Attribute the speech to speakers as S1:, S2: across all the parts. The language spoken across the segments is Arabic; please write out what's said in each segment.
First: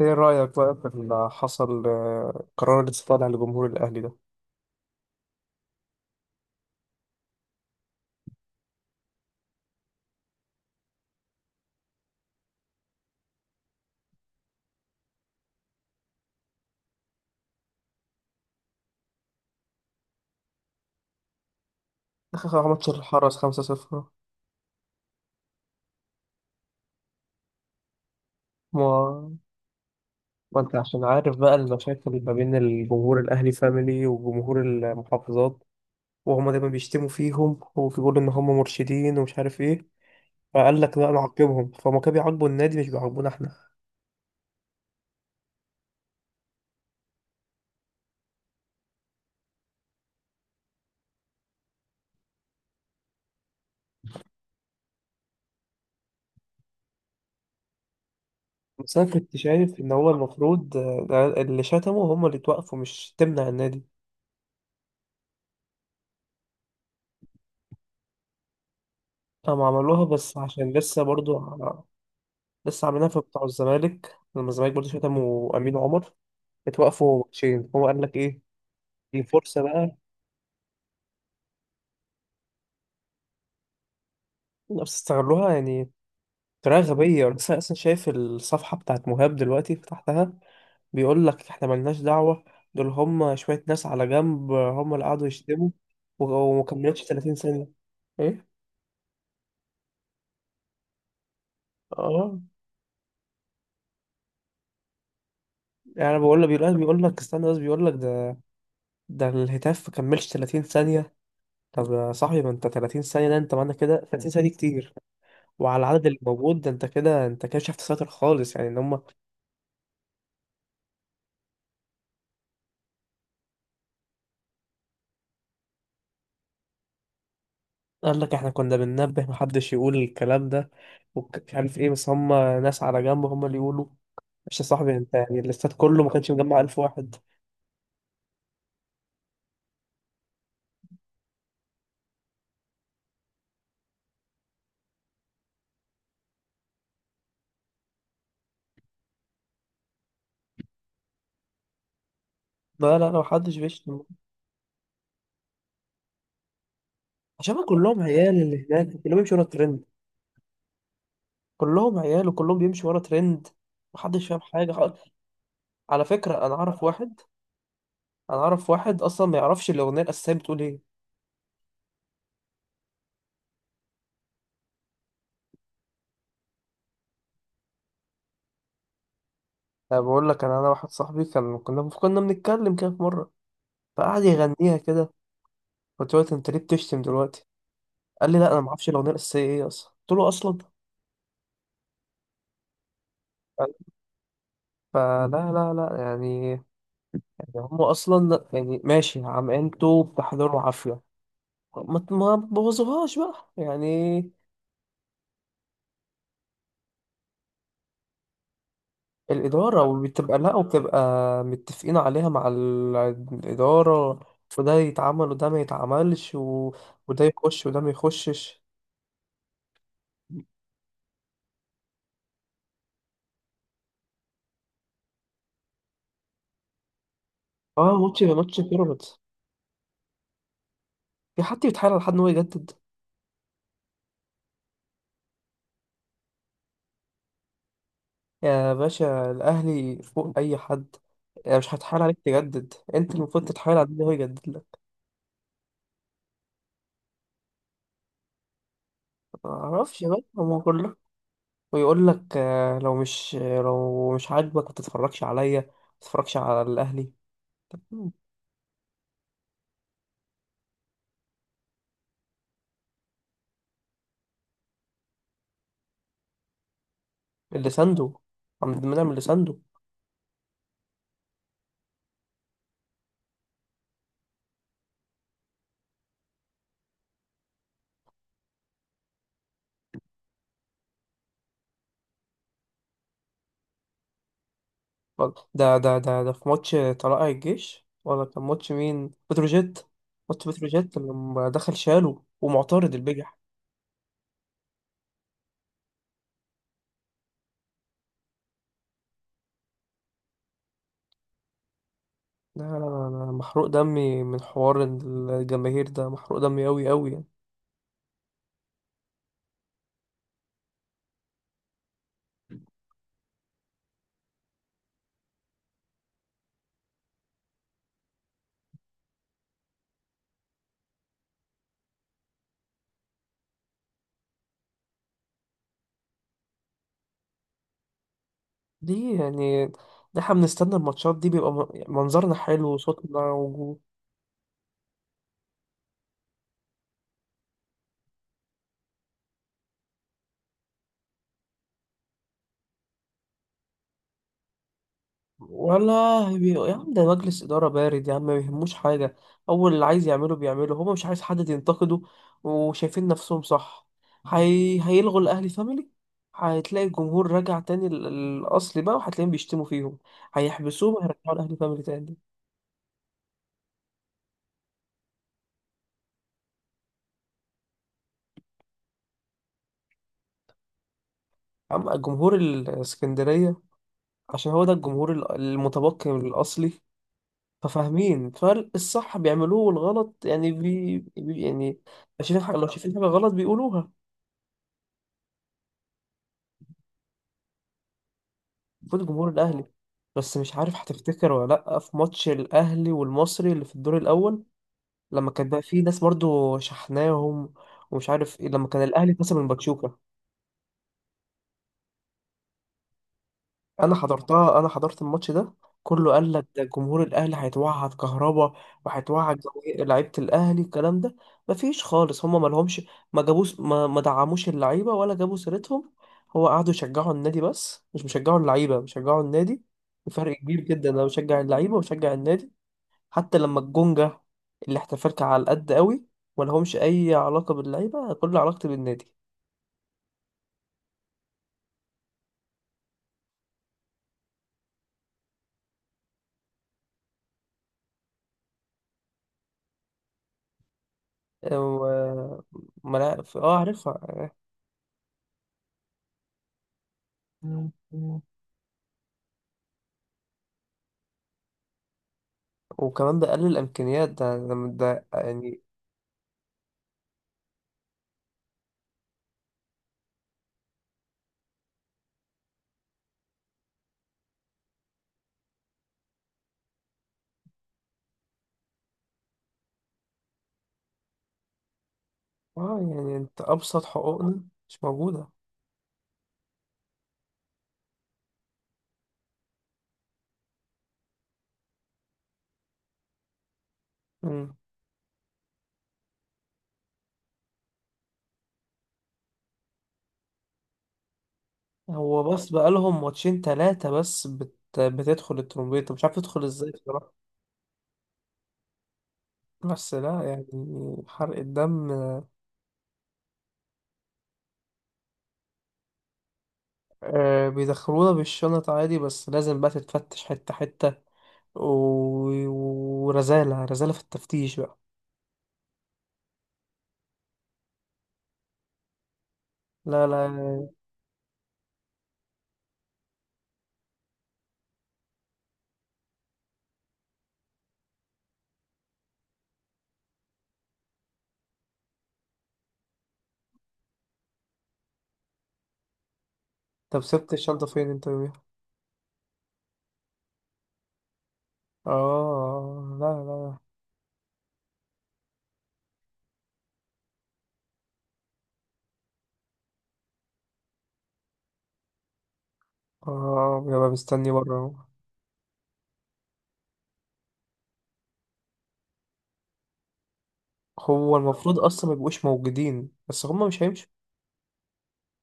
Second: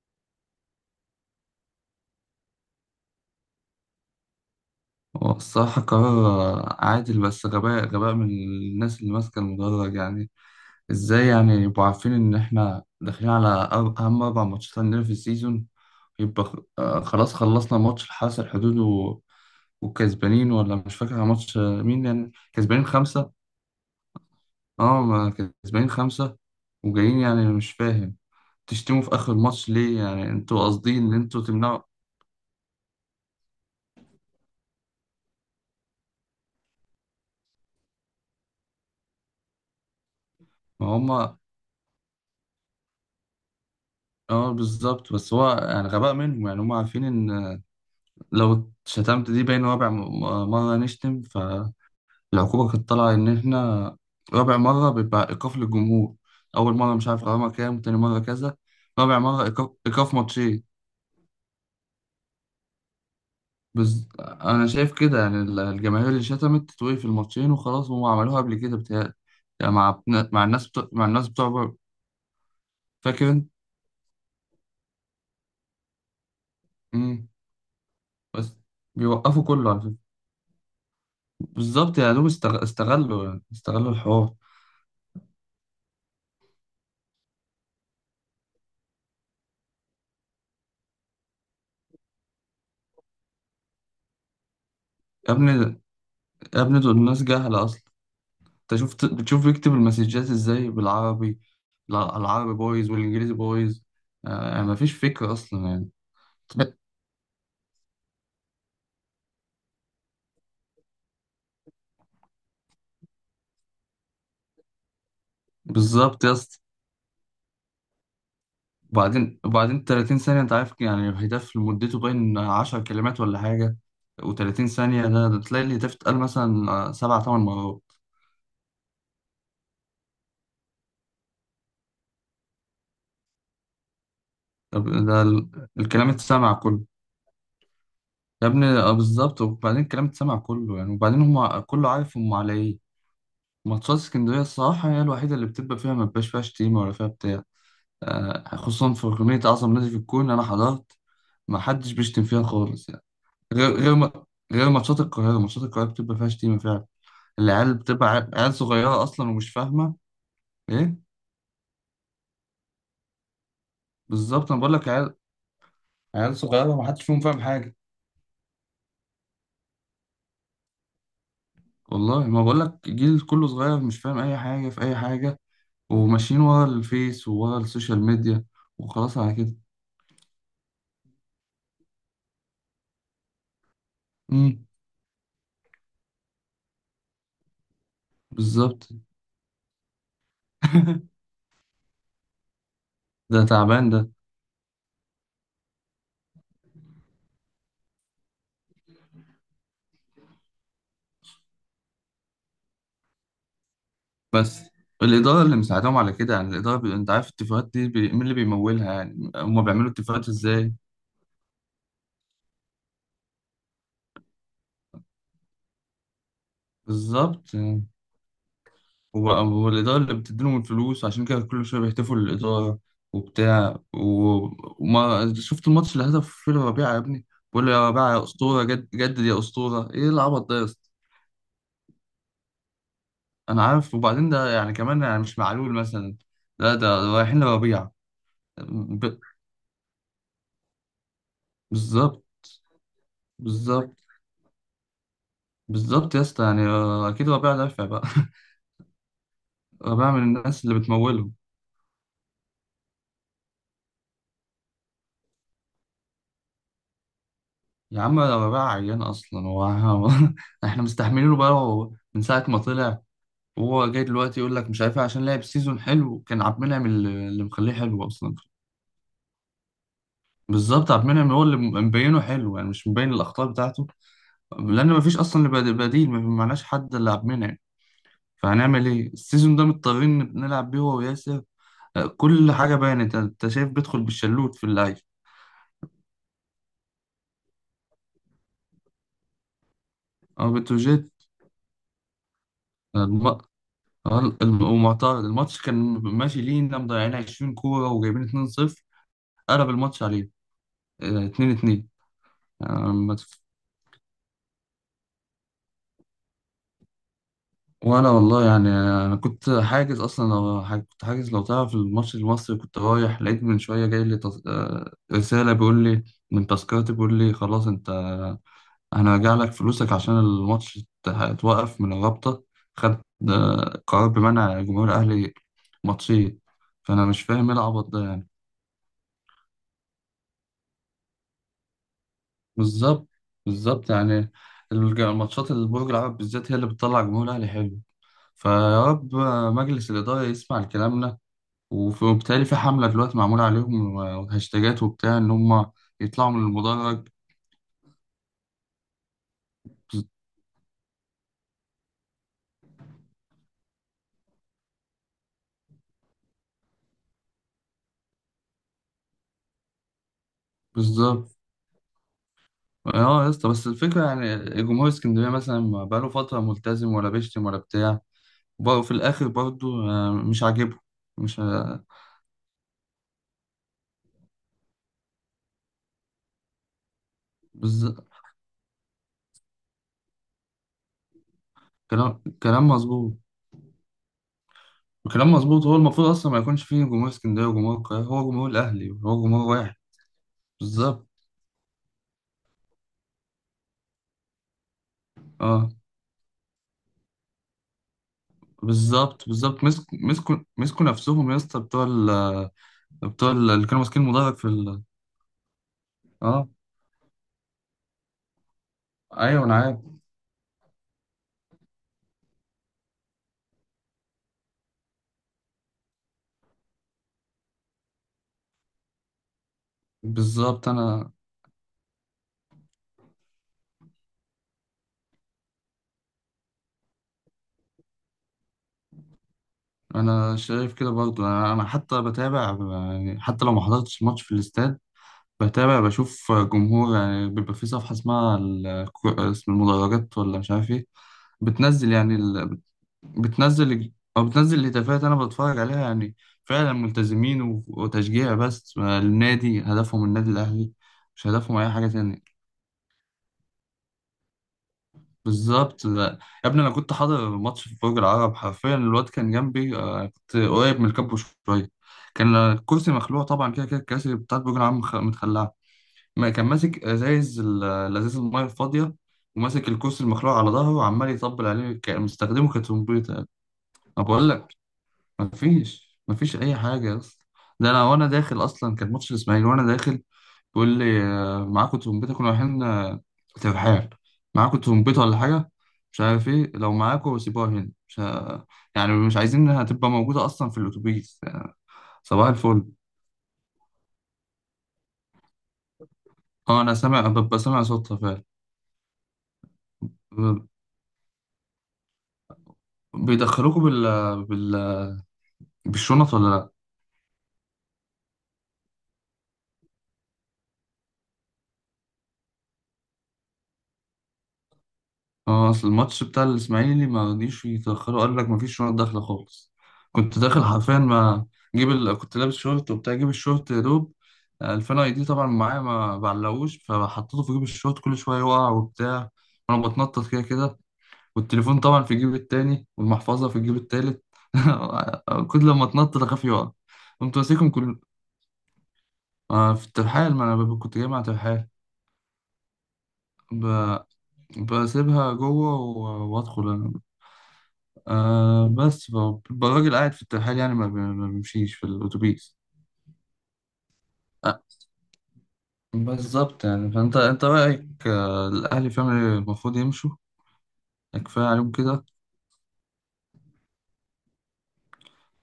S1: ايه رأيك بقى في اللي حصل قرار الاستقالة لجمهور الأهلي ده؟
S2: هو الصراحة قرار عادل، بس غباء غباء من الناس اللي ماسكة المدرج يعني. ازاي يعني يبقوا عارفين إن احنا داخلين على أهم أربع ماتشات عندنا في السيزون؟ يبقى خلاص، خلصنا ماتش الحرس الحدود و... وكسبانين، ولا مش فاكر ماتش مين، يعني
S1: آخر
S2: كسبانين
S1: ماتش
S2: خمسة.
S1: الحرس 5-0.
S2: اه ما كسبانين خمسة وجايين، يعني مش فاهم تشتموا في
S1: ما
S2: آخر الماتش ليه؟ يعني
S1: ما
S2: انتوا
S1: أنت
S2: قاصدين
S1: عشان
S2: إن
S1: عارف
S2: انتوا
S1: بقى
S2: تمنعوا؟
S1: المشاكل ما بين الجمهور الأهلي فاميلي وجمهور المحافظات، وهما دايما بيشتموا فيهم وبيقولوا إن هما مرشدين ومش عارف إيه. فقال
S2: ما
S1: لك لا
S2: هما.
S1: نعاقبهم، فهم كانوا بيعاقبوا النادي مش بيعاقبونا إحنا.
S2: اه بالظبط، بس هو يعني غباء منهم، يعني هما عارفين إن لو شتمت دي باين رابع مرة نشتم فالعقوبة كانت طالعة إن إحنا رابع مرة بيبقى إيقاف للجمهور. أول مرة مش عارف غرامة كام، تاني مرة كذا،
S1: بس أنا
S2: رابع
S1: كنت
S2: مرة إيقاف
S1: شايف إن هو
S2: إيقاف ماتشين.
S1: المفروض ده اللي شتموا هما اللي توقفوا، مش تمنع النادي.
S2: أنا شايف كده يعني الجماهير اللي شتمت تتوقف الماتشين وخلاص، هم عملوها قبل كده بتهيألي.
S1: هم
S2: يعني مع
S1: عملوها بس
S2: مع الناس
S1: عشان
S2: بتوع
S1: لسه
S2: مع الناس
S1: برضو
S2: بتوع بره.
S1: لسه عاملينها في
S2: فاكر
S1: بتاع
S2: أنت؟
S1: الزمالك، لما الزمالك برضه شتموا امين عمر اتوقفوا
S2: مم.
S1: ماتشين. هو قال لك ايه؟
S2: بس
S1: دي
S2: بيوقفوا
S1: فرصه
S2: كله على
S1: بقى.
S2: فكرة. بالظبط، يا دوب استغلوا الحوار.
S1: بس استغلوها يعني بطريقه غبيه. انا لسه اصلا شايف الصفحه بتاعت مهاب دلوقتي، فتحتها. بيقول لك احنا ملناش دعوه، دول هم شويه ناس على جنب هم اللي قعدوا
S2: يا ابني،
S1: يشتموا
S2: يا
S1: وما
S2: ابني، دول
S1: كملتش
S2: ناس
S1: 30
S2: جهلة
S1: ثانيه.
S2: أصلا.
S1: ايه؟
S2: انت شفت بتشوف يكتب المسجات ازاي بالعربي؟ لا،
S1: اه
S2: العربي بايظ والانجليزي بايظ. مفيش فكرة اصلا يعني.
S1: يعني أنا بقول لك بيقول بيقول لك استنى، بس بيقول لك ده. ده الهتاف ما كملش 30 ثانيه. طب يا صاحبي ما انت 30 ثانيه ده، انت معنى كده 30 ثانيه دي كتير. وعلى العدد اللي
S2: بالظبط يا اسطى.
S1: موجود ده، انت كده انت كده شفت ساتر خالص، يعني ان هم.
S2: وبعدين 30 ثانية، انت عارف يعني الهتاف مدته باين 10 كلمات ولا حاجة، و30 ثانية ده تلاقي الهتاف اتقال مثلا سبع تمن مرات.
S1: قال لك احنا كنا بننبه محدش يقول الكلام ده ومش عارف ايه، بس هم ناس على جنب هم اللي يقولوا. مش يا
S2: طب
S1: صاحبي انت،
S2: ده
S1: يعني الاستاد كله
S2: الكلام
S1: ما كانش
S2: اتسمع
S1: مجمع 1000
S2: كله.
S1: واحد.
S2: يا ابني بالظبط، وبعدين الكلام اتسمع كله يعني، وبعدين هم كله عارف هم على ايه. ماتشات اسكندرية الصراحة هي الوحيدة اللي بتبقى فيها، ما بيبقاش فيها شتيمة ولا فيها بتاع. خصوصا في أغنية أعظم نادي في الكون، أنا حضرت ما حدش بيشتم فيها خالص
S1: لا،
S2: يعني.
S1: لا، لا، محدش
S2: غير غير
S1: بيشتم.
S2: ما غير ماتشات القاهرة بتبقى فيها شتيمة فعلا.
S1: عشان هما
S2: العيال
S1: كلهم
S2: بتبقى عيال
S1: عيال،
S2: عيال
S1: اللي هناك
S2: صغيرة
S1: كلهم
S2: أصلا
S1: بيمشوا ورا
S2: ومش
S1: ترند.
S2: فاهمة إيه.
S1: كلهم عيال وكلهم بيمشوا ورا ترند. محدش فاهم
S2: بالظبط، أنا
S1: حاجة
S2: بقول لك
S1: خالص.
S2: عيال،
S1: على
S2: عيال
S1: فكرة
S2: صغيرة ما حدش فيهم فاهم حاجة.
S1: انا اعرف واحد اصلا ما يعرفش الاغنية الاساسية بتقول ايه.
S2: والله ما بقول لك جيل كله صغير مش فاهم أي حاجة في أي حاجة، وماشيين ورا الفيس وورا السوشيال ميديا، وخلاص على كده.
S1: انا بقول لك انا واحد صاحبي كان كنا كنا بنتكلم كده في مرة، فقعد
S2: امم.
S1: يغنيها كده. قلت له انت ليه بتشتم دلوقتي؟ قال لي لا انا ما
S2: بالظبط.
S1: اعرفش الاغنيه الاساسيه ايه اصلا. قلت له اصلا.
S2: ده تعبان ده.
S1: فلا، لا، لا، يعني هم اصلا يعني ماشي، عم انتوا بتحضروا عافيه. ما بوظوهاش بقى يعني.
S2: بس الإدارة اللي مساعدهم على كده يعني. الإدارة أنت عارف الاتفاقات دي مين اللي بيمولها؟ يعني هما
S1: الاداره،
S2: بيعملوا اتفاقات
S1: وبتبقى، لا،
S2: إزاي؟
S1: وبتبقى متفقين عليها مع الاداره، وده يتعمل وده ما يتعملش و... وده
S2: بالظبط
S1: يخش وده
S2: يعني.
S1: ما يخشش.
S2: هو الإدارة اللي بتديلهم الفلوس، عشان كده كل شوية بيهتفوا للإدارة وبتاع و... وما شفت الماتش اللي هدف فيه ربيعة يا ابني؟ بقول له يا
S1: اه
S2: ربيعة
S1: ماتش
S2: يا
S1: ماتش
S2: أسطورة،
S1: بيراميدز.
S2: جدد يا أسطورة، إيه العبط ده يا اسطى؟
S1: في حد بيتحايل على حد ان هو يجدد؟
S2: أنا عارف، وبعدين ده يعني كمان يعني مش معلول مثلا، لا ده رايحين لربيعة.
S1: يا
S2: ب...
S1: باشا الاهلي فوق اي حد، يعني مش هتحاول عليك
S2: بالظبط،
S1: تجدد، انت المفروض تتحايل على
S2: بالظبط،
S1: اللي هو يجدد لك.
S2: بالظبط يا اسطى، يعني أكيد ربيعة دافع بقى.
S1: ما
S2: أنا
S1: اعرفش
S2: بقى
S1: بقى
S2: من
S1: هو
S2: الناس اللي
S1: كله،
S2: بتمولهم.
S1: ويقول لك لو مش عاجبك ما تتفرجش عليا، ما تتفرجش على الاهلي. طب.
S2: يا عم ده بقى عيان اصلا هو. احنا مستحملينه بقى هو من ساعه ما طلع، وهو جاي دلوقتي يقول لك مش عارف إيه، عشان لعب سيزون حلو. كان عبد المنعم اللي
S1: اللي
S2: مخليه حلو
S1: سانده
S2: اصلا.
S1: عم بنعمل اللي سانده.
S2: بالظبط، عبد المنعم هو اللي مبينه حلو، يعني مش مبين الاخطاء بتاعته، لان مفيش اصلا بديل، ما معناش حد الا عبد المنعم. فهنعمل ايه؟ السيزون ده مضطرين نلعب بيه هو وياسر. كل حاجه بانت، انت شايف بيدخل بالشلوت في اللعيب
S1: ده في ماتش طلائع الجيش ولا كان ماتش مين؟ بتروجيت. ماتش
S2: او
S1: بتروجيت
S2: بتروجيت.
S1: لما دخل شاله ومعترض البجح.
S2: ومعترض الماتش كان ماشي لينا، مضيعين 20 كورة وجايبين 2-0، قلب الماتش عليه 2-2.
S1: لا، لا، لا، لا، محروق دمي من حوار الجماهير ده، محروق دمي أوي أوي يعني.
S2: وانا والله يعني انا كنت حاجز اصلا، لو كنت حاجز لو تعرف الماتش المصري كنت رايح، لقيت من شويه جاي لي تص... آه، رساله بيقول لي من تذكرتي بيقول لي خلاص انت هنرجع لك فلوسك عشان الماتش اتوقف من الرابطه. خدت قرار بمنع جمهور الاهلي ماتشين. فانا مش فاهم ايه العبط ده.
S1: دي يعني، ده احنا بنستنى الماتشات دي، بيبقى يعني منظرنا حلو
S2: بالظبط.
S1: وصوتنا وجو.
S2: بالظبط يعني. الماتشات اللي برج العرب بالذات هي اللي بتطلع جمهور الاهلي حلو. فيا رب مجلس الاداره يسمع لكلامنا. وبالتالي في حمله دلوقتي معموله عليهم وهاشتاجات وبتاع ان هم
S1: ولا
S2: يطلعوا من
S1: يا عم، ده
S2: المدرج.
S1: مجلس إدارة بارد يا عم، ما يهموش حاجة. أول اللي عايز
S2: بز-
S1: يعمله بيعمله، هما مش عايز حد ينتقده وشايفين نفسهم صح. هيلغوا الأهلي فاميلي، هتلاقي الجمهور راجع تاني، الأصلي بقى، وهتلاقيهم بيشتموا فيهم. هيحبسوهم، هيرجعوا
S2: بالظبط.
S1: الأهلي فاميلي تاني.
S2: اه يا اسطى، بس الفكره يعني، جمهور اسكندريه مثلا ما بقاله فتره ملتزم، ولا بيشتم ولا بتاع، وبرضه في الاخر برضه مش عاجبه. مش
S1: أما الجمهور الإسكندرية، عشان هو ده الجمهور المتبقي من الأصلي.
S2: بالظبط.
S1: ففاهمين، فالصح بيعملوه والغلط يعني بي... بي يعني.
S2: كلام
S1: لو شايفين حاجة، لو
S2: كلام
S1: شايفين حاجة
S2: مظبوط.
S1: غلط بيقولوها.
S2: الكلام مظبوط، هو المفروض اصلا ما يكونش فيه جمهور اسكندريه وجمهور القاهره، هو جمهور الاهلي
S1: المفروض
S2: هو
S1: جمهور
S2: جمهور
S1: الأهلي،
S2: واحد.
S1: بس مش عارف
S2: بالظبط.
S1: هتفتكر ولا لأ في ماتش الأهلي والمصري اللي في الدور الأول، لما كان بقى
S2: اه
S1: فيه ناس برضو شحناهم ومش عارف إيه، لما كان الأهلي
S2: بالظبط،
S1: خسر من
S2: بالظبط، مسك
S1: باتشوكا.
S2: مسكوا مسكوا نفسهم يا اسطى، بتوع ال، اللي كانوا
S1: انا
S2: ماسكين المدرج في
S1: حضرتها، انا
S2: ال.
S1: حضرت الماتش ده. كله قال لك
S2: اه
S1: ده جمهور الاهلي هيتوعد كهربا وهيتوعد
S2: ايوه انا عارف.
S1: جماهير- لعيبه الاهلي الكلام ده. مفيش خالص، هما ما لهمش، ما جابوش، ما دعموش اللعيبه ولا جابوا سيرتهم. هو قعدوا يشجعوا النادي، بس مش مشجعوا اللعيبه، بيشجعوا النادي. بفرق كبير
S2: بالظبط.
S1: جدا، انا
S2: انا
S1: بشجع اللعيبه وبشجع النادي. حتى لما الجونجا اللي احتفلت على القد قوي، ما لهمش اي علاقه باللعيبه، كل علاقتي بالنادي.
S2: انا شايف كده برضو، انا أنا حتى بتابع يعني، حتى لو ما حضرتش ماتش في الاستاد بتابع، بشوف جمهور. يعني بيبقى في صفحه اسمها اسم المدرجات، ولا مش عارف ايه،
S1: أه،
S2: بتنزل يعني،
S1: و- ما لا- اه
S2: بتنزل
S1: عارفها.
S2: او بتنزل الهتافات، انا بتفرج عليها يعني. فعلا ملتزمين وتشجيع، بس النادي هدفهم، النادي الاهلي، مش هدفهم اي حاجه تانية.
S1: وكمان ده قلل الامكانيات، ده يعني.
S2: بالظبط، لا. يا ابني انا كنت حاضر ماتش في برج العرب حرفيا، الواد كان جنبي كنت قريب من الكابو شويه، كان الكرسي مخلوع طبعا، كده كده الكراسي بتاعت برج العرب متخلعه. ما كان ماسك ازايز الازايز الميه الفاضيه، وماسك الكرسي المخلوع على ظهره وعمال يطبل عليه مستخدمه
S1: اه
S2: كترمبيطه.
S1: يعني انت ابسط
S2: انا بقول
S1: حقوقنا
S2: لك
S1: مش موجوده.
S2: مفيش اي حاجه يا اسطى. ده انا وانا داخل اصلا كان ماتش الاسماعيلي، وانا داخل بيقول لي معاكم ترومبيطه؟ كنا رايحين ترحال.
S1: مم.
S2: معاكم ترومبيطه ولا حاجه؟ مش عارف ايه. لو معاكم سيبوها هنا، مش يعني مش عايزين انها تبقى موجوده اصلا في الاتوبيس يعني.
S1: هو
S2: صباح
S1: بس
S2: الفل.
S1: بقالهم ماتشين ثلاثه بس بتدخل الترومبيته مش عارف تدخل
S2: اه
S1: ازاي
S2: انا سامع،
S1: بصراحه.
S2: ببقى سامع صوتها فعلا.
S1: بس لا يعني،
S2: ب-
S1: حرق الدم.
S2: بيدخلوكوا بال... بالشنط ولا؟
S1: آه، بيدخلونا بالشنط عادي، بس لازم بقى تتفتش حته حته و... ورزاله، رزاله في التفتيش بقى.
S2: اه، اصل الماتش بتاع الاسماعيلي ما رضيش يتاخروا، قال لك ما فيش شنط داخله خالص.
S1: لا،
S2: كنت
S1: لا.
S2: داخل حرفيا، ما كنت لابس شورت وبتاع، جيب الشورت يا دوب 2000 اي دي، طبعا معايا ما بعلقوش، فحطيته في جيب الشورت، كل شويه يقع وبتاع، وانا بتنطط كده كده، والتليفون طبعا في جيب التاني والمحفظه في الجيب التالت. كل لما اتنطط اخاف يقع.
S1: طب
S2: قمت
S1: سبت
S2: ماسكهم
S1: الشنطه
S2: كل
S1: فين انت يوميها؟
S2: في الترحال، ما انا كنت جاي مع ترحال،
S1: اه، لا، لا.
S2: ب... بسيبها جوه وادخل انا. آه بس ف- الراجل قاعد في الترحال يعني، ما بيمشيش في الأتوبيس.
S1: اه، بيبقى مستني
S2: آه
S1: بره اهو.
S2: بالظبط يعني. فأنت أنت رأيك الأهلي فعلا المفروض يمشوا. يعني
S1: هو
S2: كفاية عليهم
S1: المفروض
S2: كده.
S1: اصلا ما يبقوش موجودين، بس هما مش هيمشوا.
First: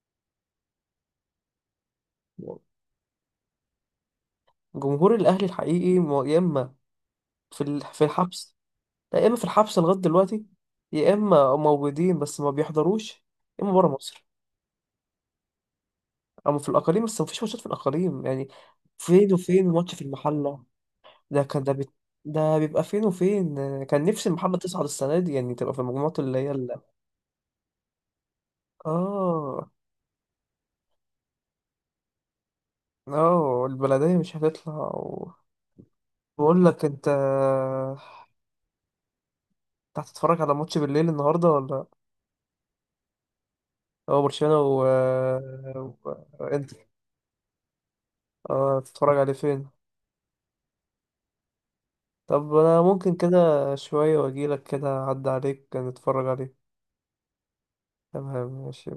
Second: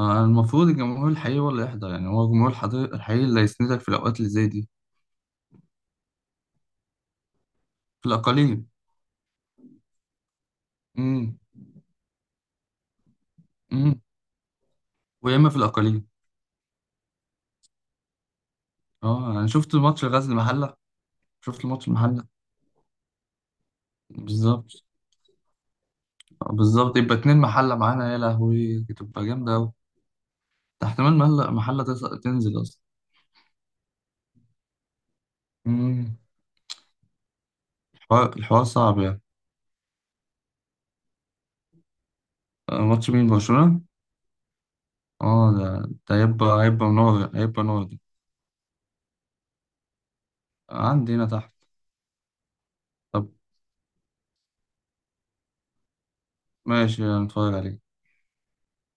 S2: المفروض الجمهور الحقيقي هو اللي يحضر، يعني هو الجمهور الحقيقي اللي هيسندك في الأوقات اللي زي دي.
S1: جمهور الاهلي الحقيقي يا اما في في
S2: في
S1: الحبس.
S2: الأقاليم.
S1: لا، يا اما في الحبس لغايه دلوقتي، يا
S2: امم.
S1: اما موجودين بس ما بيحضروش، يا اما بره
S2: امم.
S1: مصر.
S2: ويا إما في الأقاليم.
S1: اما في الاقاليم، بس ما فيش ماتشات في الاقاليم يعني.
S2: اه،
S1: فين
S2: أنا
S1: وفين
S2: شفت
S1: ماتش في
S2: ماتش غزل
S1: المحله.
S2: المحلة،
S1: ده كان
S2: شفت
S1: ده.
S2: الماتش المحلة.
S1: ده بيبقى فين وفين. كان نفسي المحله تصعد
S2: بالظبط.
S1: السنه دي يعني، تبقى في المجموعات اللي هي ال...
S2: بالظبط، يبقى اتنين محلة معانا، يا لهوي تبقى جامدة
S1: اه.
S2: أوي. ده احتمال محلة تنزل
S1: اه، البلديه مش هتطلع و...
S2: أصلا.
S1: بقول لك انت
S2: الحوار صعب يعني.
S1: انت هتتفرج على ماتش بالليل النهارده ولا؟
S2: ماتش مين؟ برشلونة؟
S1: هو برشلونة و...
S2: اه، ده
S1: و...
S2: هيبقى
S1: انتر.
S2: هيبقى نور هيبقى نور ده.
S1: اه، تتفرج عليه فين؟
S2: عندي هنا تحت.
S1: طب انا ممكن
S2: طب
S1: كده شوية واجيلك كده اعدي عليك نتفرج عليه.
S2: ماشي، هنتفرج عليه.
S1: تمام ماشي.